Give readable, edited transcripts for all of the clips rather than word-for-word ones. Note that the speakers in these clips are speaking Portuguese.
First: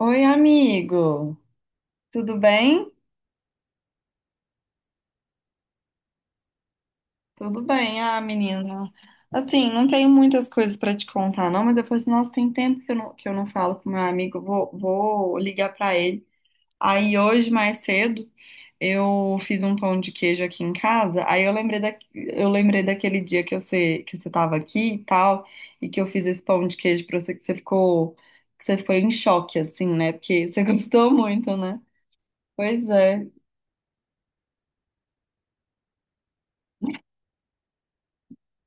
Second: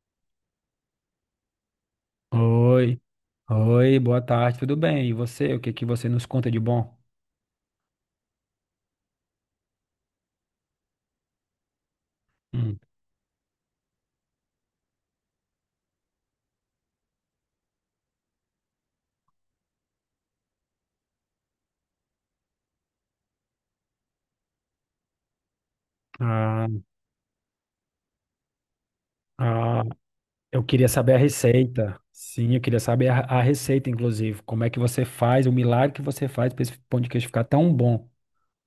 Oi, amigo. Tudo bem? Oi, boa tarde, tudo bem? E você, o que que você nos conta de bom? Tudo bem, menina. Assim, não tenho muitas coisas para te contar, não, mas eu falei assim, nossa, tem Hum, tempo que eu não falo com meu amigo, vou ligar para ele. Aí hoje, mais cedo, eu fiz um pão de queijo aqui em casa, aí eu lembrei daquele dia que você tava aqui e tal, e que eu fiz esse pão Ah, de queijo para você, que você ficou em choque, ah, assim, né? Porque você eu queria gostou saber a muito, né? receita. Sim, eu queria Pois saber é. a receita, inclusive. Como é que você faz, o milagre que você faz para esse pão de queijo ficar tão bom?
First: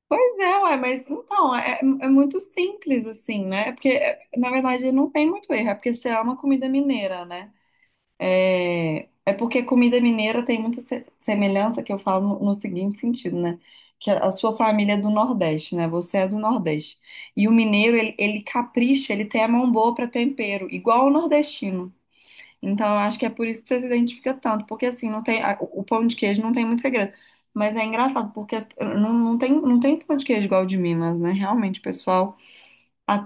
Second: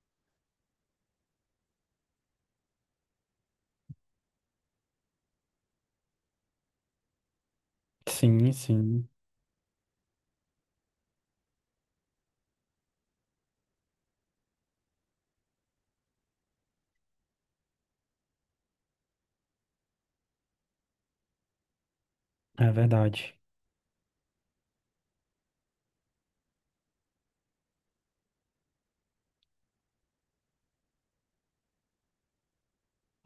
Pois é, ué, mas então, é muito simples assim, né? É porque, é, na verdade, não tem muito erro, é porque você ama comida mineira, né? Sim, É, sim, é porque comida mineira tem muita semelhança, que eu falo no seguinte sentido, né? Que a sua família é do Nordeste, né? Você é do Nordeste. E o mineiro, ele capricha, ele tem a mão boa para tempero, igual o nordestino. é Então, eu acho que é verdade. por isso que você se identifica tanto, porque assim, não tem, a- o pão de queijo não tem muito segredo. Mas é engraçado, porque não tem, não tem pão de queijo igual o de Minas, né? Realmente, o pessoal.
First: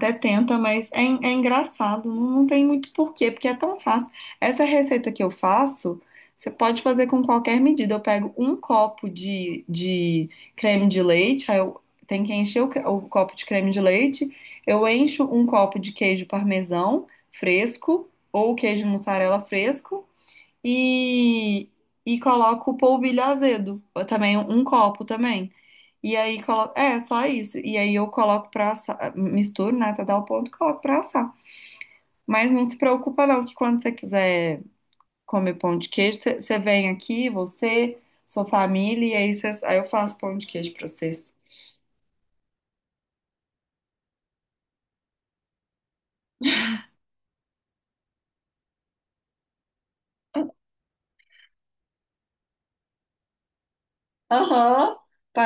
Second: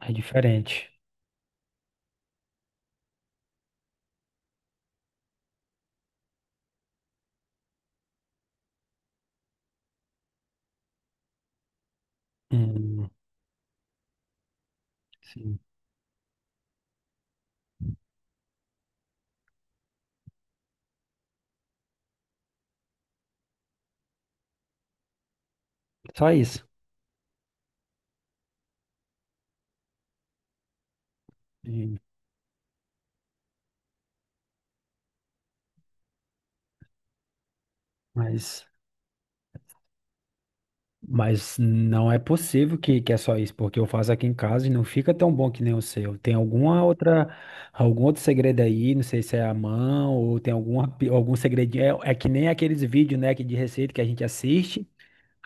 É tenta, mas diferente. é, é engraçado, não, não tem muito porquê, porque é tão fácil. Essa receita que eu faço, você pode fazer com qualquer medida. Eu pego um copo de creme de leite, aí eu tenho que encher o Hum, copo de creme de leite, eu encho um sim, copo de queijo parmesão fresco, ou queijo mussarela fresco, e, e coloco polvilho azedo, ou também um copo também. E só aí, isso. É só isso. E aí eu coloco pra assar, misturo, né, até dar o ponto, coloco pra assar. E- Mas não se preocupa não, que quando você quiser comer pão de queijo, você vem aqui, você, sua mas família, e aí, aí eu faço pão de queijo pra vocês. Mas não é possível que é só isso, porque eu faço aqui em casa e não fica tão bom que nem o seu. Tem alguma outra, algum outro segredo aí, não sei se é a mão ou tem alguma, algum segredinho. É que nem aqueles vídeos, né, que de receita que a gente assiste, Aham,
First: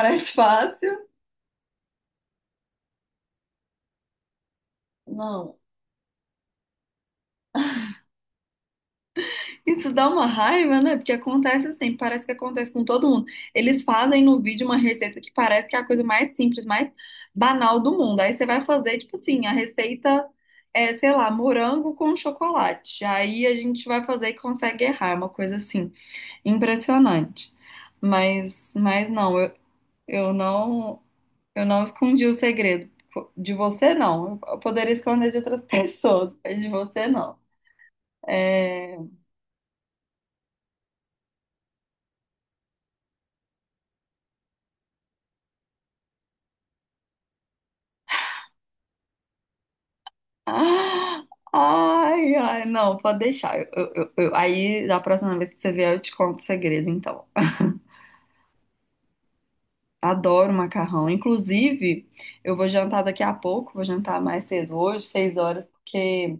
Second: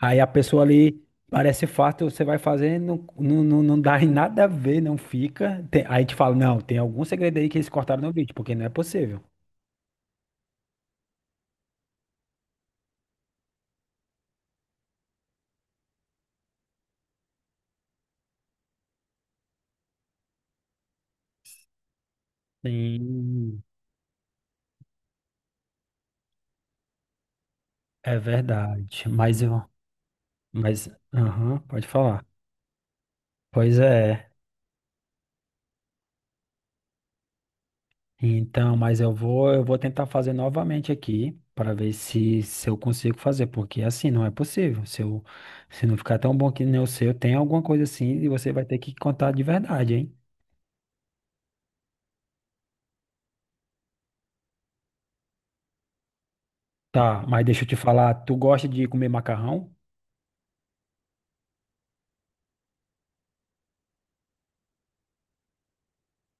aí a pessoa ali fácil. parece fácil, você vai fazer, não dá em nada a ver, não Não. fica. Aí a gente fala, não, tem algum segredo aí que eles cortaram no vídeo, porque não é possível. Isso dá uma raiva, né? Porque acontece assim, parece que acontece com todo mundo. Eles fazem no vídeo uma receita que parece que é a coisa mais simples, mais banal do mundo. Aí você vai fazer, tipo assim, a receita é, sei lá, morango com chocolate. Aí a Sim, gente vai fazer e consegue errar, é uma coisa assim, impressionante. é verdade. Mas não, eu mas, não, aham, eu não pode falar. escondi o segredo. De Pois você, é. não. Eu poderia esconder de outras pessoas, mas de você, não. Então, É, eu vou tentar fazer novamente aqui para ver se eu consigo fazer, porque assim não é possível. Se não ficar tão bom que nem o seu, tem alguma coisa assim e você vai ter que contar de verdade, hein? ah, ai, não, pode deixar. Da próxima vez que você vier, eu te conto o segredo, Tá, então. mas deixa eu te falar, tu gosta de comer macarrão? Adoro macarrão. Inclusive, eu vou jantar daqui a pouco, vou jantar mais cedo hoje, 6 horas, porque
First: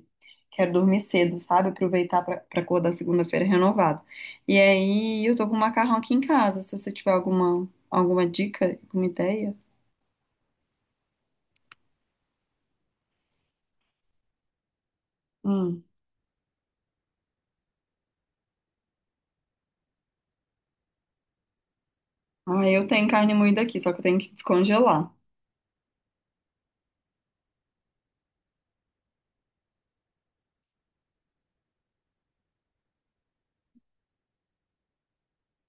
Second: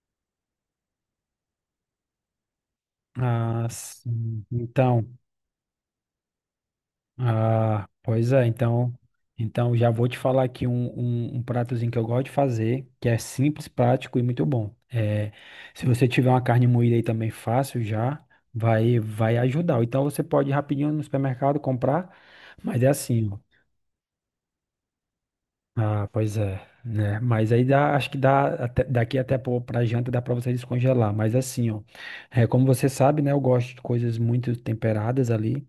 quero dormir cedo, sabe? Aproveitar pra acordar segunda-feira Ah, renovado. sim. E Então, aí, eu tô com macarrão aqui em casa, se você tiver ah, alguma pois é, dica, então, alguma ideia. então já vou te falar aqui um pratozinho que eu gosto de fazer, que é simples, prático e muito bom. É, Hum. se você tiver uma carne moída aí também fácil já, vai ajudar. Ou então você pode ir rapidinho no supermercado comprar, Ah, mas eu é tenho assim, carne ó. moída aqui, só que eu tenho que descongelar. Ah, pois é, né? Mas aí dá, acho que dá pra janta dá pra você descongelar. Mas assim, ó, é, como você sabe, né? Eu gosto de coisas muito temperadas ali.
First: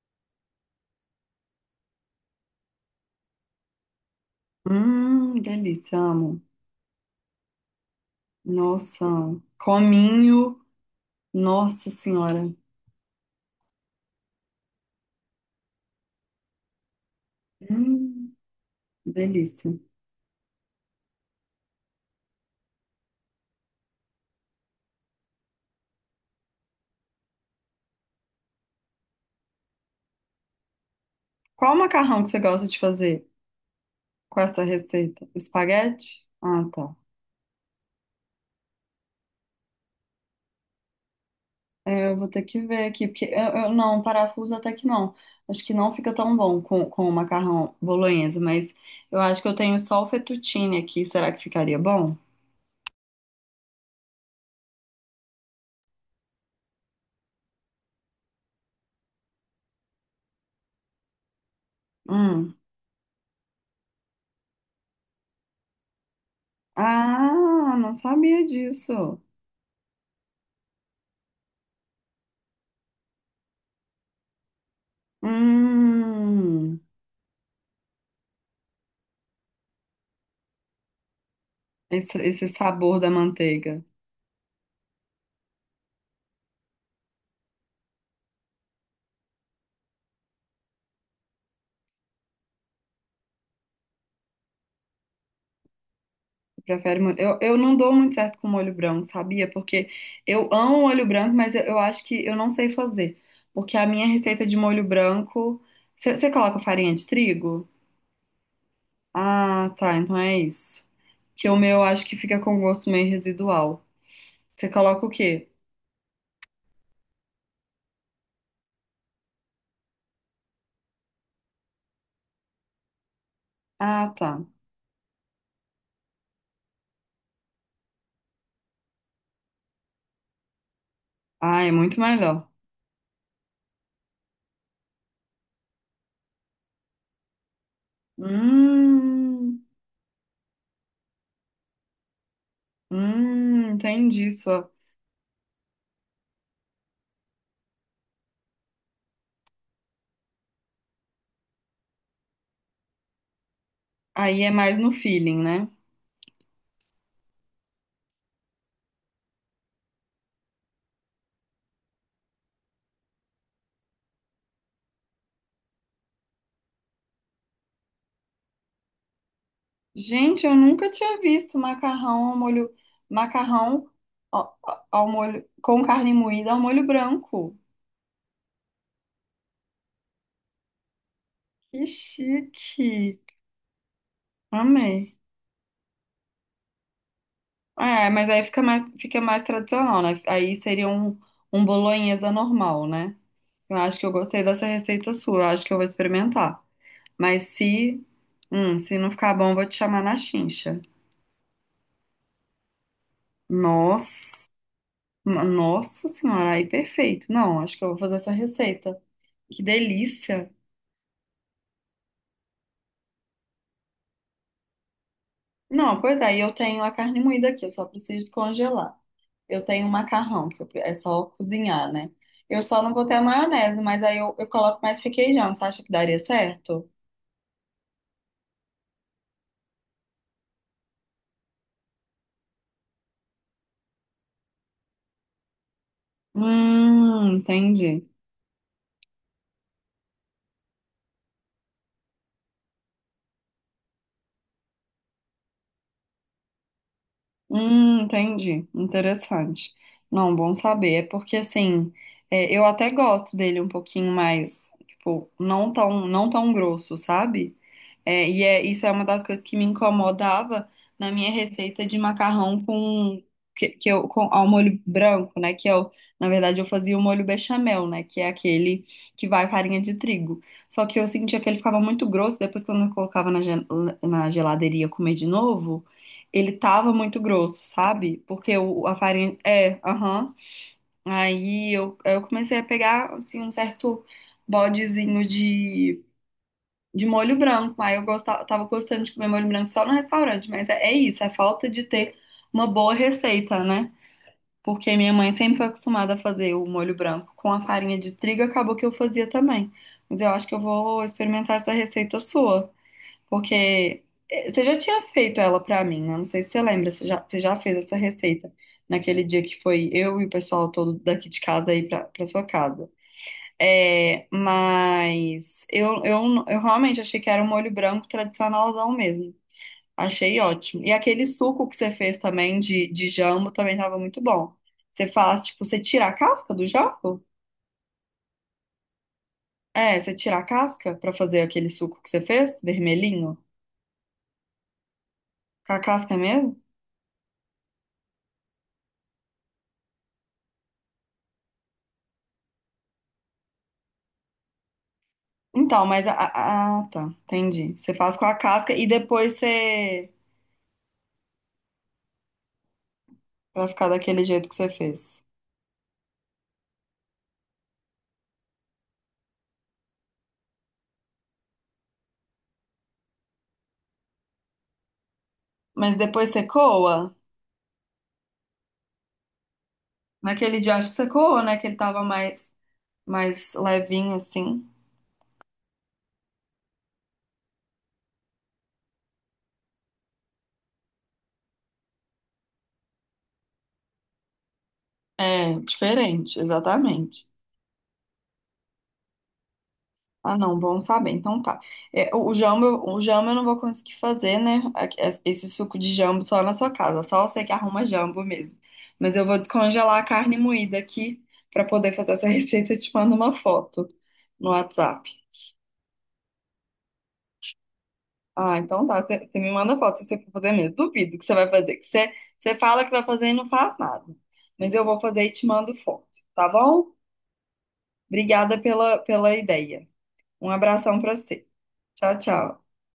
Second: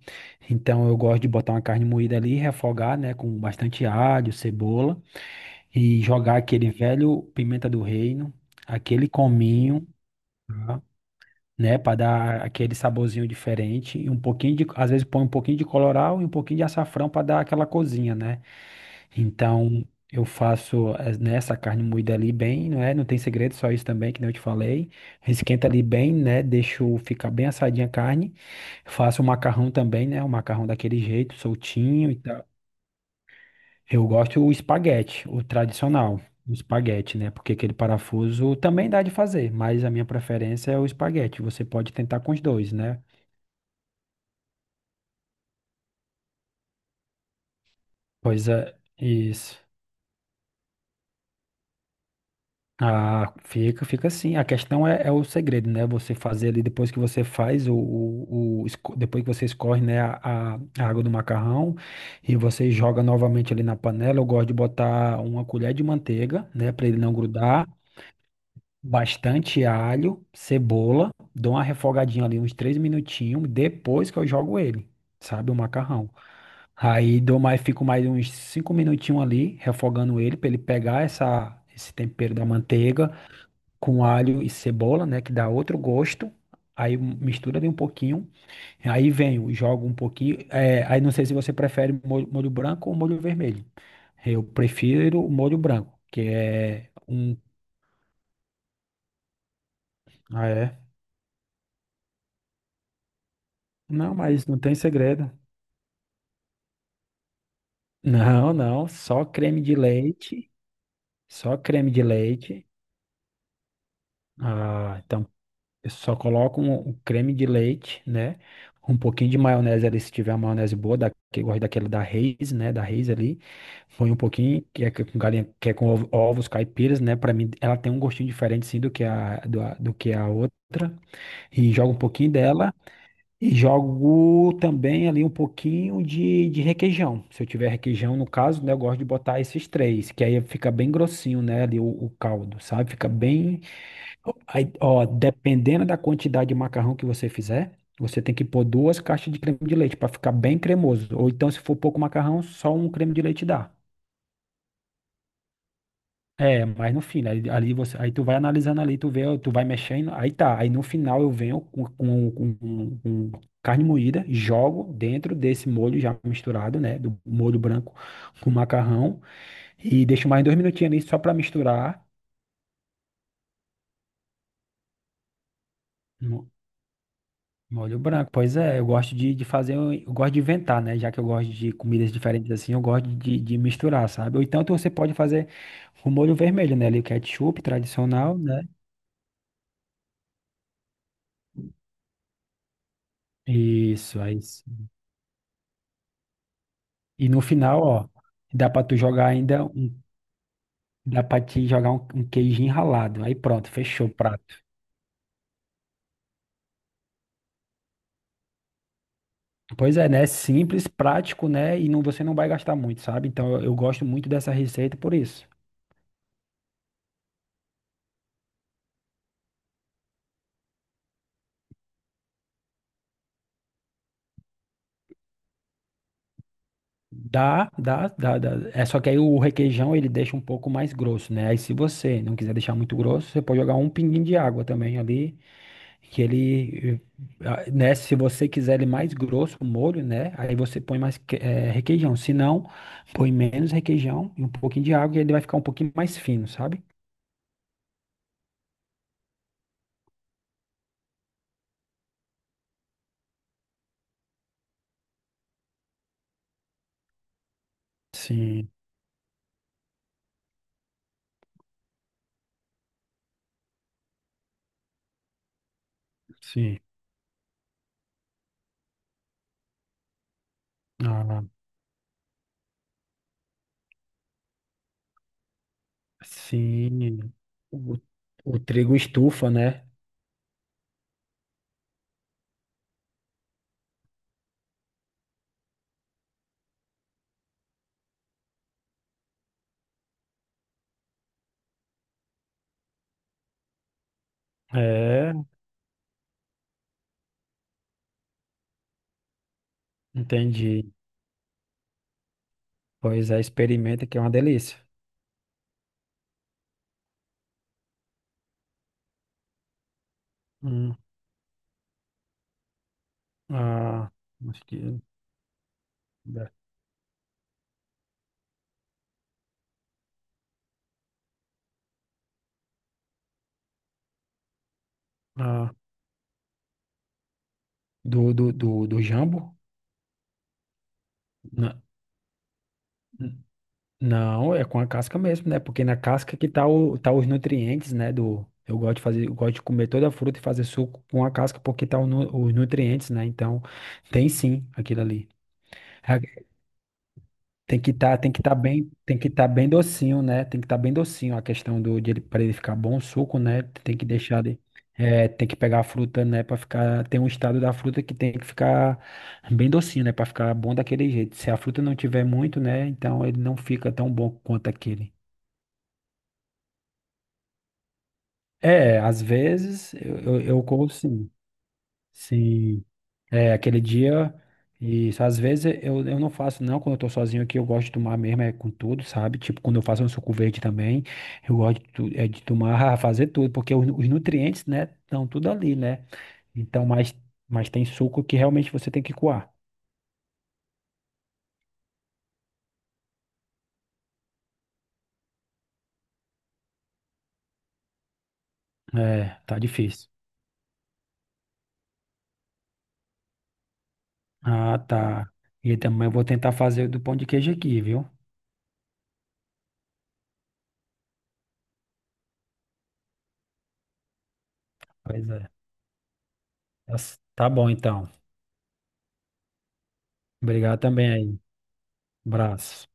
Então eu gosto de botar uma carne moída ali, refogar, né? Com bastante alho, cebola Delícia, e jogar amo. aquele velho pimenta do reino, Nossa, aquele cominho, cominho, tá? Né? nossa Para dar senhora. aquele saborzinho diferente e um pouquinho de, às vezes põe um pouquinho de colorau e um pouquinho de açafrão para dar aquela cozinha, Hum, né? delícia. Então, eu faço né, essa carne moída ali bem, não é? Não tem segredo, só isso também, que nem eu te falei. Esquenta ali bem, né? Deixo ficar bem assadinha a carne. Faço o macarrão também, né? O macarrão daquele jeito, Qual soltinho e macarrão que você tal. gosta de fazer Eu com gosto o essa receita? espaguete, O espaguete? o Ah, tá. espaguete, né? Porque aquele parafuso também dá de fazer, mas a minha preferência é o espaguete. Você pode É, eu tentar vou com os ter que dois, ver né? aqui, porque não, parafuso até que não. Acho que não fica tão bom com o macarrão bolonhesa, mas Coisa, eu acho que eu isso. tenho só o fettuccine aqui. Será que ficaria bom? Ah, fica, fica assim. A questão é o segredo, né? Você fazer ali depois que você faz depois que você escorre, né, a água do macarrão e Hum. você joga novamente ali na panela. Eu gosto de botar uma colher de manteiga, né, para ele não grudar. Ah, não sabia disso. Bastante alho, cebola, dou uma refogadinha ali uns três minutinhos depois que eu jogo ele, sabe, o macarrão. Hum, Aí dou mais, fico mais uns cinco minutinhos ali refogando ele para ele pegar essa esse tempero da esse sabor da manteiga manteiga. com alho e cebola, né, que dá outro gosto. Aí mistura ali um pouquinho, aí venho, jogo um pouquinho. É, aí não sei se você prefere molho branco ou molho vermelho. Eu prefiro o molho branco, que é Prefere molho. um. Eu não dou muito certo com molho branco, sabia? Porque Ah, eu amo é? molho branco, mas eu acho que eu não sei fazer. Porque a minha Não, mas receita de não tem molho segredo. branco. Você coloca farinha de trigo? Não, não, Ah, tá. Então é isso. Que o só meu eu creme de acho que fica com leite. gosto meio residual. Você Ah, coloca o então quê? eu só coloco um creme de leite, né? Um pouquinho de maionese ali, se tiver uma maionese boa, que eu gosto daquela da Reis, né? Da Reis ali. Põe Ah, um tá. pouquinho, que é com galinha, que é com ovos caipiras, né? Pra mim, ela tem um gostinho diferente, sim, do que do que a outra. Ah, é E jogo um muito pouquinho melhor. dela. E jogo também ali um pouquinho de requeijão. Se eu tiver requeijão, no caso, né? Eu gosto de botar Hum, esses três, que aí fica bem grossinho, né? Ali o caldo, sabe? Fica bem. Entendi Aí, sua. ó, dependendo da quantidade de macarrão que você fizer, você tem que pôr duas caixas de creme de leite para ficar bem cremoso. Ou então, se for pouco macarrão, só um creme de leite dá. Aí é mais no feeling, né? É, mas no fim, né, ali, ali você, aí tu vai analisando ali, tu vê, tu vai mexendo, aí tá. Aí no final eu venho com carne moída, jogo dentro desse molho já misturado, né? Do molho branco com macarrão e deixo mais Gente, eu dois nunca minutinhos ali só tinha para visto misturar. macarrão ao molho, macarrão ao, ao molho com carne moída ao molho branco. Molho branco, pois é, eu gosto de fazer, eu gosto de inventar, né? Já que eu gosto de Que comidas diferentes assim, eu gosto chique. De misturar, sabe? Ou então você pode Amei. fazer o molho vermelho, né? Ali o ketchup É, mas tradicional, aí né? Fica mais tradicional, né? Aí seria um, um bolonhesa normal, né? Eu acho que eu Isso, é gostei isso. dessa receita sua, eu acho que eu vou experimentar. E no Mas final, ó, se, dá pra tu se não jogar ficar bom, eu ainda vou te um, chamar na chincha. dá pra te jogar um queijinho ralado. Aí pronto, fechou o Nossa, prato. nossa senhora, aí perfeito. Não, acho que eu vou fazer essa receita. Que Pois é, né? delícia. Simples, prático, né? E não, você não vai gastar muito, sabe? Então eu gosto muito dessa receita por isso. Não, pois é, e eu tenho a carne moída aqui, eu só preciso congelar. Eu tenho o macarrão, que é só cozinhar, né? Eu só não vou ter a maionese, mas aí eu coloco mais requeijão. Você acha que daria certo? Dá, dá, dá, dá. É só que aí o requeijão ele deixa um pouco mais grosso, né? Aí se você não quiser deixar muito grosso, você pode jogar um pinguinho de água também ali, que ele, eh, ah, né? Entendi. Se você quiser ele mais grosso, o molho, né? Aí você põe mais requeijão. Se não, põe menos requeijão e um pouquinho de água e ele vai ficar um pouquinho mais fino, sabe? Entendi. Interessante. Não, bom saber. É porque assim, é, eu até gosto dele um pouquinho mais, tipo, não tão, não tão grosso, sabe? Sim, Isso é uma das coisas que me incomodava na minha receita de macarrão com que eu com ao molho branco, né? Que eu, na verdade, eu sim. fazia o molho bechamel, né? Que é aquele que vai farinha de trigo. Só que eu sentia Ah, que ele ficava muito grosso. Depois, quando eu colocava na geladeira e ia comer de novo ele tava muito sim. grosso, O, sabe? Porque o trigo a farinha. estufa, É, né? aham. Aí eu comecei a pegar, assim, um certo bodezinho de molho branco. Aí eu gostava, tava gostando de comer molho branco só no restaurante. Mas é, é isso, é falta de ter uma boa receita, né? Porque minha mãe É, sempre foi acostumada a fazer o molho branco com a farinha de trigo, acabou que eu fazia também. Mas eu acho que eu entendi. vou experimentar essa receita sua. Pois é, Porque experimenta que é uma eh, você já delícia. tinha feito ela pra mim, né? Não sei se você lembra, você já fez essa receita naquele dia que foi eu e o pessoal Hum, todo daqui de casa aí pra sua casa. ah, É, acho que mas eu realmente achei que era um molho branco tradicionalzão mesmo. Achei ótimo. E aquele suco que você fez também de jambo também tava muito bom. Você faz, tipo, ah, você tira a casca do jambo? do, do jambo? É, você tira a casca pra fazer aquele Na- suco que você fez, vermelhinho? n- Não, é com a casca mesmo, né? Com a Porque na casca casca que mesmo? tá, o, tá os nutrientes, né? Do, eu gosto de fazer, eu gosto de comer toda a fruta e fazer suco com a casca porque tá os nutrientes, né? Então, tem sim aquilo ali. Então, ah, tá, entendi. Tem que Você faz estar, com tem a que tá casca e bem, tem que depois tá bem você docinho, né? Tem que estar bem docinho a questão do de ele para ele ficar bom o suco, né? vai ficar Tem que daquele deixar jeito que de, você fez. é, tem que pegar a fruta, né, para ficar, tem um estado da fruta que tem que ficar bem docinho, né, para ficar bom daquele jeito. Se a fruta não tiver muito, né, então ele não fica tão bom quanto aquele. Mas depois você coa. É, às vezes Naquele eu dia como acho que você sim. coa, né? Que ele tava Sim. mais É, aquele levinho dia, assim. e às vezes eu não faço, não, quando eu tô sozinho aqui, eu gosto de tomar mesmo, é com tudo, sabe? Tipo, quando eu faço um suco verde também, eu gosto é, de tomar, fazer tudo, porque os nutrientes, né, estão tudo É, ali, né? diferente, Então, exatamente. mas tem suco que realmente você tem que coar. Ah, não, bom saber. Então tá. É, o jamba, o jambo eu não vou conseguir fazer, né? A- Esse suco de jambo só na sua casa. Só você que arruma jambo mesmo. Mas eu vou É, tá descongelar a difícil. carne moída aqui pra poder fazer essa receita e te mando uma foto no Ah, WhatsApp. tá. E também eu vou tentar fazer do pão de queijo aqui, viu? Ah, então tá. Você me manda foto se você for fazer mesmo. Duvido que você vai fazer. Que você, você fala que vai fazer e não faz nada. Mas eu vou fazer Pois e é. te mando foto, tá bom? Tá tá bom, então. Obrigada pela ideia. Um Obrigado abração também pra aí. você. Tchau, tchau. Abraço.